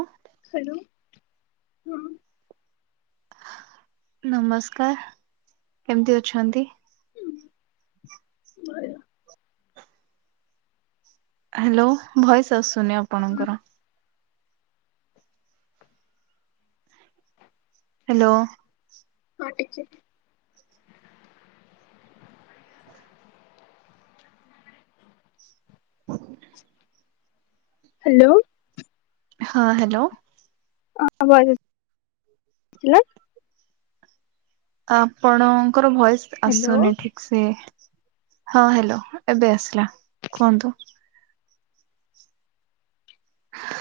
ଅଁ ହାଲୋ, ହଁ। ନମସ୍କାର କେମତି ଅଛନ୍ତି? ହାଲୋ ଭଏସ ଆସୁନି ଆପଣଙ୍କର। ହ୍ୟାଲୋ। ହଁ ଟିକେ। [unintelligible] ହ୍ୟାଲୋ। ହଁ ହ୍ୟାଲୋ। ଅଁ ଭଏସ ସିଲା। ଆପଣଙ୍କର ଭଏସ ହ୍ୟାଲୋ ଆସୁନି ଠିକ୍ ସେ ହଁ ହ୍ୟାଲୋ ଏବେ ଆସିଲା କୁହନ୍ତୁ।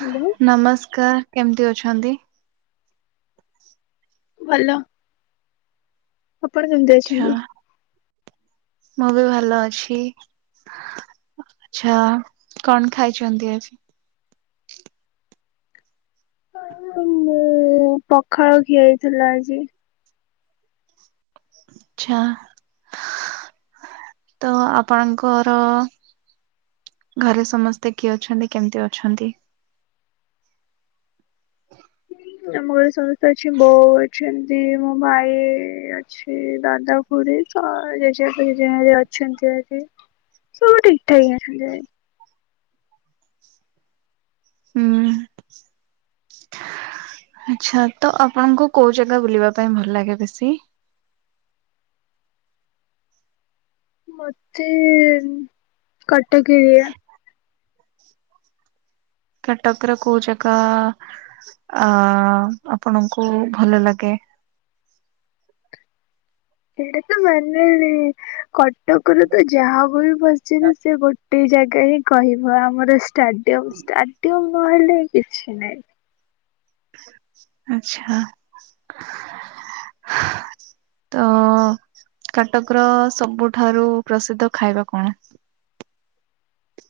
ହ୍ୟାଲୋ ନମସ୍କାର କେମତି ଅଛନ୍ତି? ଭଲ। ଆପଣ କେମିତି ଆଚ୍ଛା ଅଛନ୍ତି? ମୁଁ ବି ଭଲ ଅଛି। ଆଚ୍ଛା କଣ ଖାଇଛନ୍ତି ଆଜି? ପଖାଳ ଖିଆ ହେଇଥିଲା ଆଜି। ଆଚ୍ଛା ତ ଆପଣଙ୍କର ଘରେ ସମସ୍ତେ କିଏ ଅଛନ୍ତି, କେମିତି ଅଛନ୍ତି? ଆମ ଘରେ ସମସ୍ତେ ଅଛି ବୋଉ ଅଛନ୍ତି, ମୋ ଭାଇ ଅ ଅଛି ଦାଦା, ଖୁଡୀ ତ ଜେଜେବାପା, ଜେଜେମା ହରିକା ଅଛନ୍ତି ଭାରି। ସବୁ ଠିକ୍ ଠାକ୍ ଆସିଲେ। ହୁଁ। ଆଛା ତ ଆପଣଙ୍କୁ କୋଉ ଜାଗା ବୁଲିବା ପାଇଁ ଭଲ ଲାଗେ ବେଶୀ? ମତେ କଟକ ଏରିଆ। କଟକ ର କୋଉ ଜାଗା ଆ ଆପଣଙ୍କୁ ଭଲ ଲାଗେ? ଏଇଟା ତ ମାନେ କଟକରେ ତ ଯାହାବ ବି ବସ ପଚାରିବ ସେ ଗୋଟେ ଜାଗା ହିଁ କହିବ ଆମର ଷ୍ଟାଡିୟମ ଷ୍ଟା ଷ୍ଟାଡିୟମ୍ ନହେଲେ କିଛି ନାହିଁ। ଆଚ୍ଛା। ତ କାଟକର ସବୁଠାରୁ ପ୍ରସିଦ୍ଧ ଖାଇବା କଣ?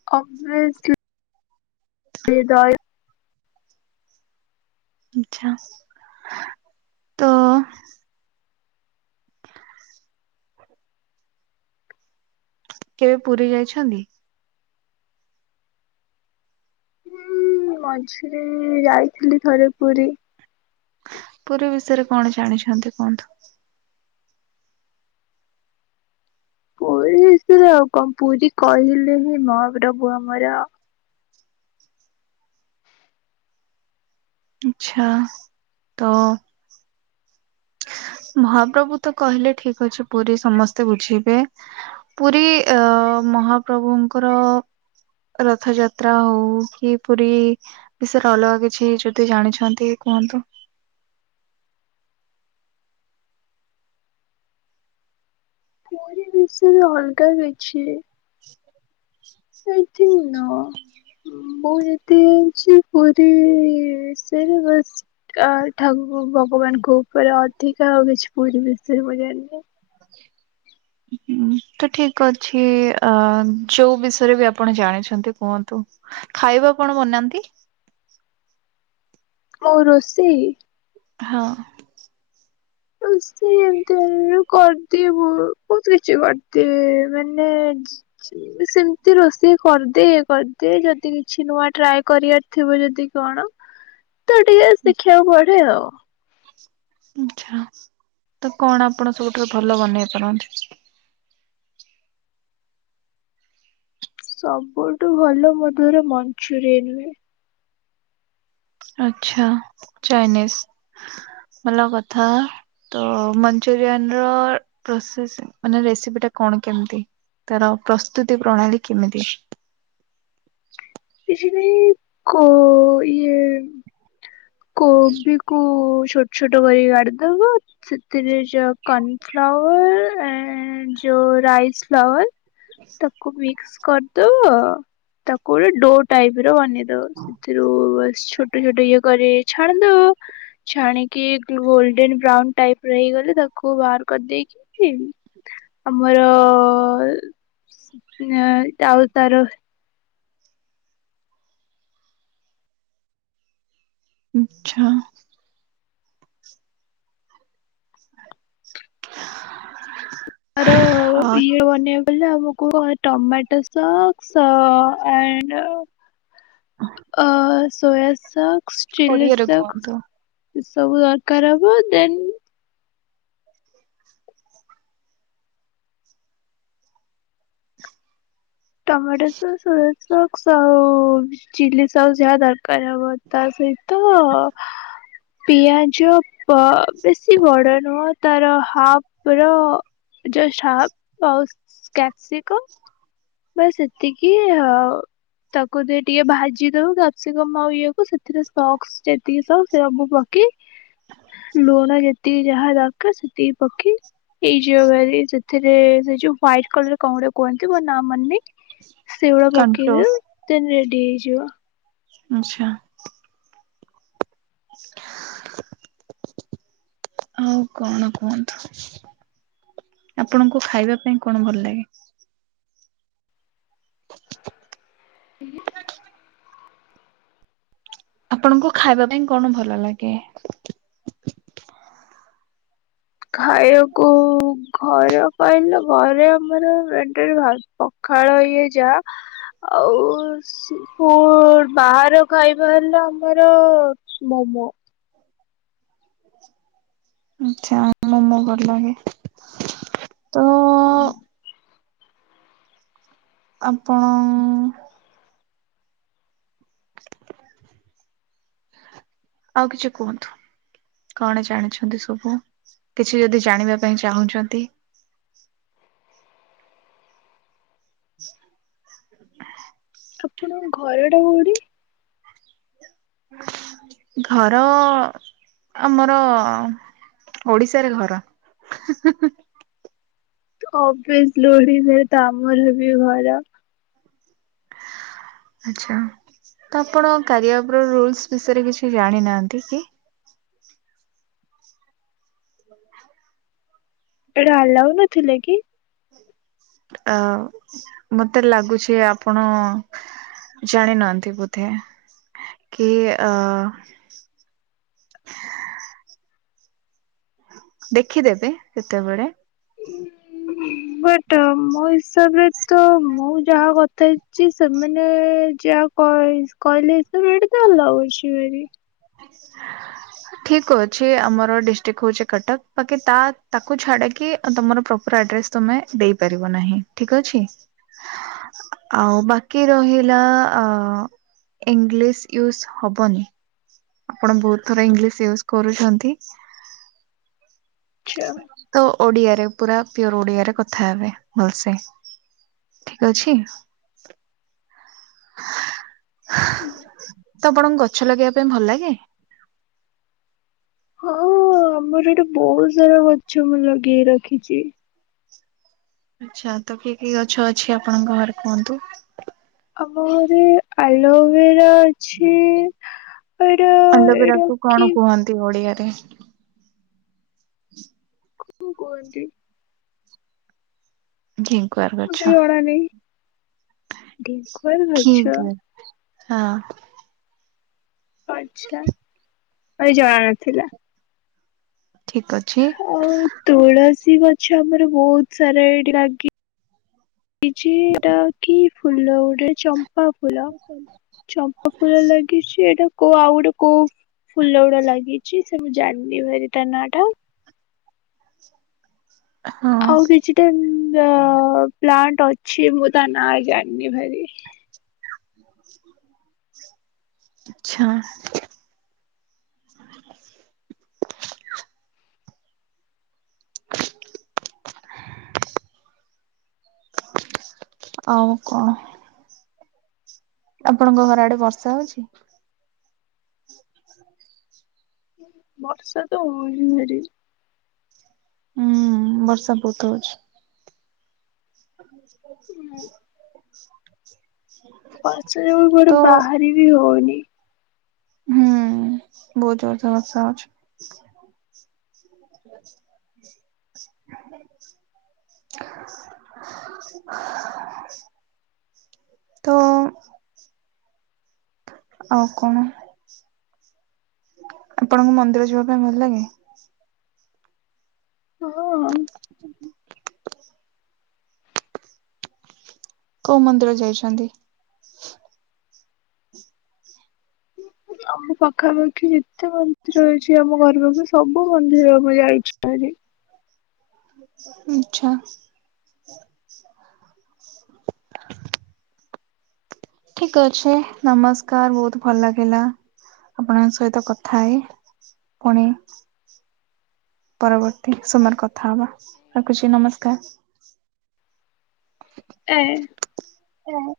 [unintelligible] ଦହି ଆଛା ତ କେବେ ପୁରୀ ଯାଇଛନ୍ତି? ଉଁ ମଝିରେ ଯାଇଥିଲି ଥରେ ପୁରୀ। ପୁରୀ ବିଷୟରେ କଣ ଜାଣିଛନ୍ତି କୁହନ୍ତୁ? ପୁରୀ ବିଷୟରେ ଆଉ କଁ ପୁରୀ କହିଲେ ହିଁ ମହାପ୍ରଭୁ ଆମର ଆଚ୍ଛା ତ। ମହାପ୍ରଭୁ ତ କହିଲେ ଠିକ୍ ଅଛି ପୁରୀ ସମସ୍ତେ ବୁଝିବେ। ପୁରୀ ଅ ମହାପ୍ରଭୁଙ୍କର। ରଥଯାତ୍ରା ହୋଉ କି ପୁରୀ ବିଷୟରେ ଅଲଗା କିଛି ଯଦି ଜାଣିଛନ୍ତି କୁହନ୍ତୁ? ପୁରୀ ବିଷୟରେ ଅଲଗା କିଛି। [inaudible] ଆଇଥିଙ୍କ୍ ନ ମୁଁ ଯେତେ ଅଛି ପୁରୀ ସେ [unintelligible] ଆ ଠାକୁ ଭଗବାନଙ୍କ ଉପରେ ଅଧିକା ଆଉ କିଛି ପୁରୀ ବିଷୟରେ ମୁଁ ଜାଣିନି। ହୁଁ। ତ ଠିକ୍ ଅଛି ଆ ଯୋଉ ବିଷୟରେ ବି ଆପଣ ଜାଣିଛନ୍ତି କୁହନ୍ତୁ? ଖାଇବା କଣ ବନାନ୍ତି? ମୋ ରୋଷେଇ। ହଁ। ରୋଷେଇ ଏମିତି ଏଫ୍ କର୍। ତିଏ ବୋହୁ ବୋହୁତ୍ କିଛି ବାର୍ଦିଏ ମାନେ ସେମିତି ରୋଷେଇ କରିଦିଏ କରିଦିଏ ଯଦି କିଛି ନୂଆ ଟ୍ରାଏ କରିବା ଥିବ ଯଦି କଣ ତ ଟିକେ ଶିଖିବାକୁ ପଡେ ଆଉ। ଆଛା ତ କଣ ଆପଣ ସବୁଠାରୁ ଭଲ ବନେଇ ପାରନ୍ତି? ସବୁଠୁ ଭଲ ମୋ ଦ୍ୱାରା ମଞ୍ଚୁରିଆନ୍ ହୁଏ। ଆଚ୍ଛା ଚାଇନିଜ ଭଲା କଥା। ତ ମଞ୍ଚୁରିଆନ ର ପ୍ରସେସ୍ ମାନେ ରେସିପି ଟା କଣ କେମତି? ତାର ପ୍ରସ୍ତୁତି ପ୍ରଣାଳୀ କେମିତି? କିଛି ନାଇଁ କୋଉ ଇଏ କୋବି କୁ ଛୋଟ ଛୋଟ କରିକି କାଟି ଦବ। ସେଥିରେ ଯୋଉଁ କର୍ନ ଫ୍ଲାୱର୍ ଆଁ ଯୋଉ ରାଇସ୍ ଫ୍ଲାୱାର୍। ତାକୁ ମିକ୍ସ୍ କରିଦବ ତାକୁ ଗୋଟେ ଡୋ ଟାଇପ୍ ର ବନେଇ ସେଥିରୁ ବାସ୍ ଛୋଟ ଛୋଟ ଇଏ କରି ଛାଣି ଦବ। ଛାଣିକି ଗୋଲଡେନ ବ୍ରାଉନ୍ ଟାଇପ୍ ର ହେଇଗଲେ ତାକୁ ବାହାର କରିଦେଇକି ଚି ଆମର [unintelligible] ଯାଉ ତାର। ଉଁ ଛ। ତାର ଅ ଇଏ ବନେ କହିଲେ ଆମକୁ କ ଟମାଟ ସକ୍ସ ଆଣ୍ଡ ଅ ସୋୟା ସକସ ଚିଲ୍ଲୀ ଓଡିଆରେ ସକସ। କୁହନ୍ତୁ ଏ ସବୁ ଦରକାର ହବ ଦେନ୍ ଟମାଟ ସସ ସୋୟା ସକସ ଆଉ ଚିଲ୍ଲୀ ସସ ଯାହା ଦରକାର ହବ ତା ସହିତ ପିଆଜ ପ ବେଶୀ ବଡ଼ ନୁହଁ ତାର ହାପ ର ଯଉ ସକ ଆଉ କ୍ୟପ୍ସିକମ୍ ବାସ୍ ସେତିକି ଆଉ ତାକୁ ଦେଇ ଟିକେ ଭାଜି ଦବୁ କ୍ୟପ୍ସିକମ୍ ଆଉ ଇଏକୁ ସେ ତିରେ ସକ୍ସ ଯେତିକି ସକ୍ ସବୁ ପକି ଲୁଣ ଯେତି ତିକି ଯାହା ଦର୍କାର ସେତିକି ପକି ଏଇ ଯୋଉ [unintelligible] ଥିରେ ସେ ଯୋଉ ହ୍ୱାଇଟ କଲର କଂ ଗୋଟେ କୁହନ୍ତି ମୋ ନା ମନ ନି ସେଇଗୁରା ପକେଇ ଦବୁ। କନଫ୍ଲୋର ସେ ରେଡ଼ି ହେଇଯିବ। ଆଛା। [inaudible] ହଉ କଣ କୁହନ୍ତୁ ଆପଣଙ୍କୁ ଖାଇବା ପାଇଁ କଣ ଭଲ ଲାଗେ? [inaudible] ଆପଣଙ୍କୁ ଖାଇବା ପାଇଁ କଣ ଭଲ ଲାଗେ? ଖାଇବାକୁ ଘରେ ପାଇ ନା ଘରେ ଆମର ରେ ରେ ଭା ପଖାଳ ଇଏ ଯା ଆଉ ସେ ହଁ ବାହାର ଖାଇବା ହେଲା ଆମର ମୋମୋ। ଆଚ୍ଛା ମୋମୋ ଭଲ ଲାଗେ। ତ [inaudible] ଆପଣ ଆଉ କିଛି କୁହନ୍ତୁ? କଣ ଜାଣିଛନ୍ତି ସବୁ କିଛି ଯଦି ଜାଣିବା ପାଇଁ ଚାହୁଁଛନ୍ତି? [inaudible] ଆପଣଙ୍କ ଘରଟା କୋଉଠି? ଘର ଆମର ଓଡିଶାରେ ଘର। [unintelligible] ଆମର ବି ଘର। ଆଚ୍ଛା ତ ଆପଣ କାରିଆପ୍ ର ରୁଲସ୍ ବିଷୟରେ କିଛି ଜାଣିନାହାନ୍ତି କି? ଏଇଟା ଆଲାଉ ନଥିଲେ କି? ଅ ମତେ ଲାଗୁଛି ଆପଣ ଜାଣିିନହାନ୍ତି ବଧେ କି ଅ ଦେଖିଦେବେ ସେତେବେଳେ। ବଟ ମୋ ହିସାବ ରେ ତ ମୁଁ ଯାହା କଥା ହେଛି ସେମାନେ ଯାହା କହି କହିଲେ [unintelligible] ଆଲାଉ ଅଛିି ବୋଲି। [inaudible] ଠିକ ଅଛି ଆମର ଡିଷ୍ଟ୍ରିକ ହଉଛି କଟକ ବାକି ତା ତାକୁ ଛାଡିକି ତ ତମର ପ୍ରପର ଆଡ୍ରେସ ତମେ ଦେଇପାରିବ ନାହିଁ ଠିକ ଅଛି। ଆଉ ବାକି ରହିଲା ଆ ଇଂଲିଶ ୟୁସ୍ ହବନି। ଆପଣ ବହୁତ ଥର ଇଂଲିଶ ୟୁସ୍ କରୁଛନ୍ତି। ଆଚ୍ଛା। ତ ଓଡିଆରେ ପୁରା ପିଓର ଓଡିଆରେ କଥା ହେବେ ଭଲସେ ଠିକ ଅଛି। [inaudible] ତ ଆପଣଙ୍କୁ ଗଛ ଲଗେଇବା ପାଇଁ ଭଲ ଲାଗେ। ହଁ ଆମର ଏଠି ବହୁତ ସାରା ଗଛ ମୁଁ ଲଗେଇ ରଖିଚି। ଆଚ୍ଛା ତ କି କି ଗଛ ଅଛି ଆପଣଙ୍କ ଘରେ କୁହନ୍ତୁ। ଆମ ଘରେ ଆଲୋଭେରା ଅ ଛି ଏଇଟା ଏଇଟା ଆଲୋବେରାକୁ କଣ କିି କୁହନ୍ତି ଓଡିଆରେ। ଖୁ କୁହନ୍ତି। ଘିଁ କୁଅଁର ଗଛ। ଘିଁ କୁଅଁର ଗଛ। ଘିକୁଆଁର ହଁ। ଆଛା ଆ ଜଣାନଥିଲା। ଠିକ ଅଛି। ଆଉ ତୁଳସୀ ଗଛ ଆମର ବହୁତ ସାରା ଏଠି ଲାଗେ। ଛି ଏଟା କି ଫୁଲ ଗୋଟେ ଚମ୍ପା ଫୁଲ ଚମ୍ପା ଫୁଲ ଲାଗିଛି ଏଇଟା କୋଉ ଆଉ ଗୋଟେ କୋଉ ଫୁଲ ଗୁଡା ଲାଗିଛି ସେ ମୁଁ ଜାଣିନି ଭାରି ତା ନାଁ ଟା। ହଁ ଆଉ କିଛିଟା ଅ ପ୍ଲାଣ୍ଟ ଅଛି ମୁଁ ତା ନାଁ ଜାଣିନି ଭାରି। [inaudible] ଆଛା। [inaudible] ଆଉ କଣ? ଆପଣଙ୍କ ଘର ଆଡେ ବର୍ଷା ହଉଛି? ବର୍ଷା ତ ହୋଉଛି ଭାରି। ଉଁ ବର୍ଷା ବହୁତ ହଉଛି। ହ ବର୍ଷା ଯୋଗୁ କୁଆଡେ ବାହାରି ବି ହଉନି। ହୁଁ ବହୁତ ଜୋରେ ତ ବର୍ଷା ହୋଉଛି। [unintelligible] [unintelligible] ତ ଆଉ କଣ ଆପଣଙ୍କୁ ମନ୍ଦିର ଯିବା ପାଇଁ ଭଲ ଲାଗେ? ହଁ। ହ କୋଉ ମନ୍ଦିର ଯାଇଛନ୍ତି? ଆମ ପାଖାପାଖି ଯେତେ ମନ୍ଦିର ଅଛି ଆମ ଘର ପାଖରେ ସବୁ ମନ୍ଦିର ମୁଁ ଯାଇଛି ଭାରି। ଆଚ୍ଛା। ଠିକ ଅଛି ନମସ୍କାର ବହୁତ ଭଲ ଲାଗିଲା। ଆପଣଙ୍କ ସହିତ କଥା ହେଇ ପୁଣି ପରବର୍ତ୍ତୀ ସୋମାବାର କଥା ହବା ରଖୁଛି ନମସ୍କାର। ଆଁ ହଁ।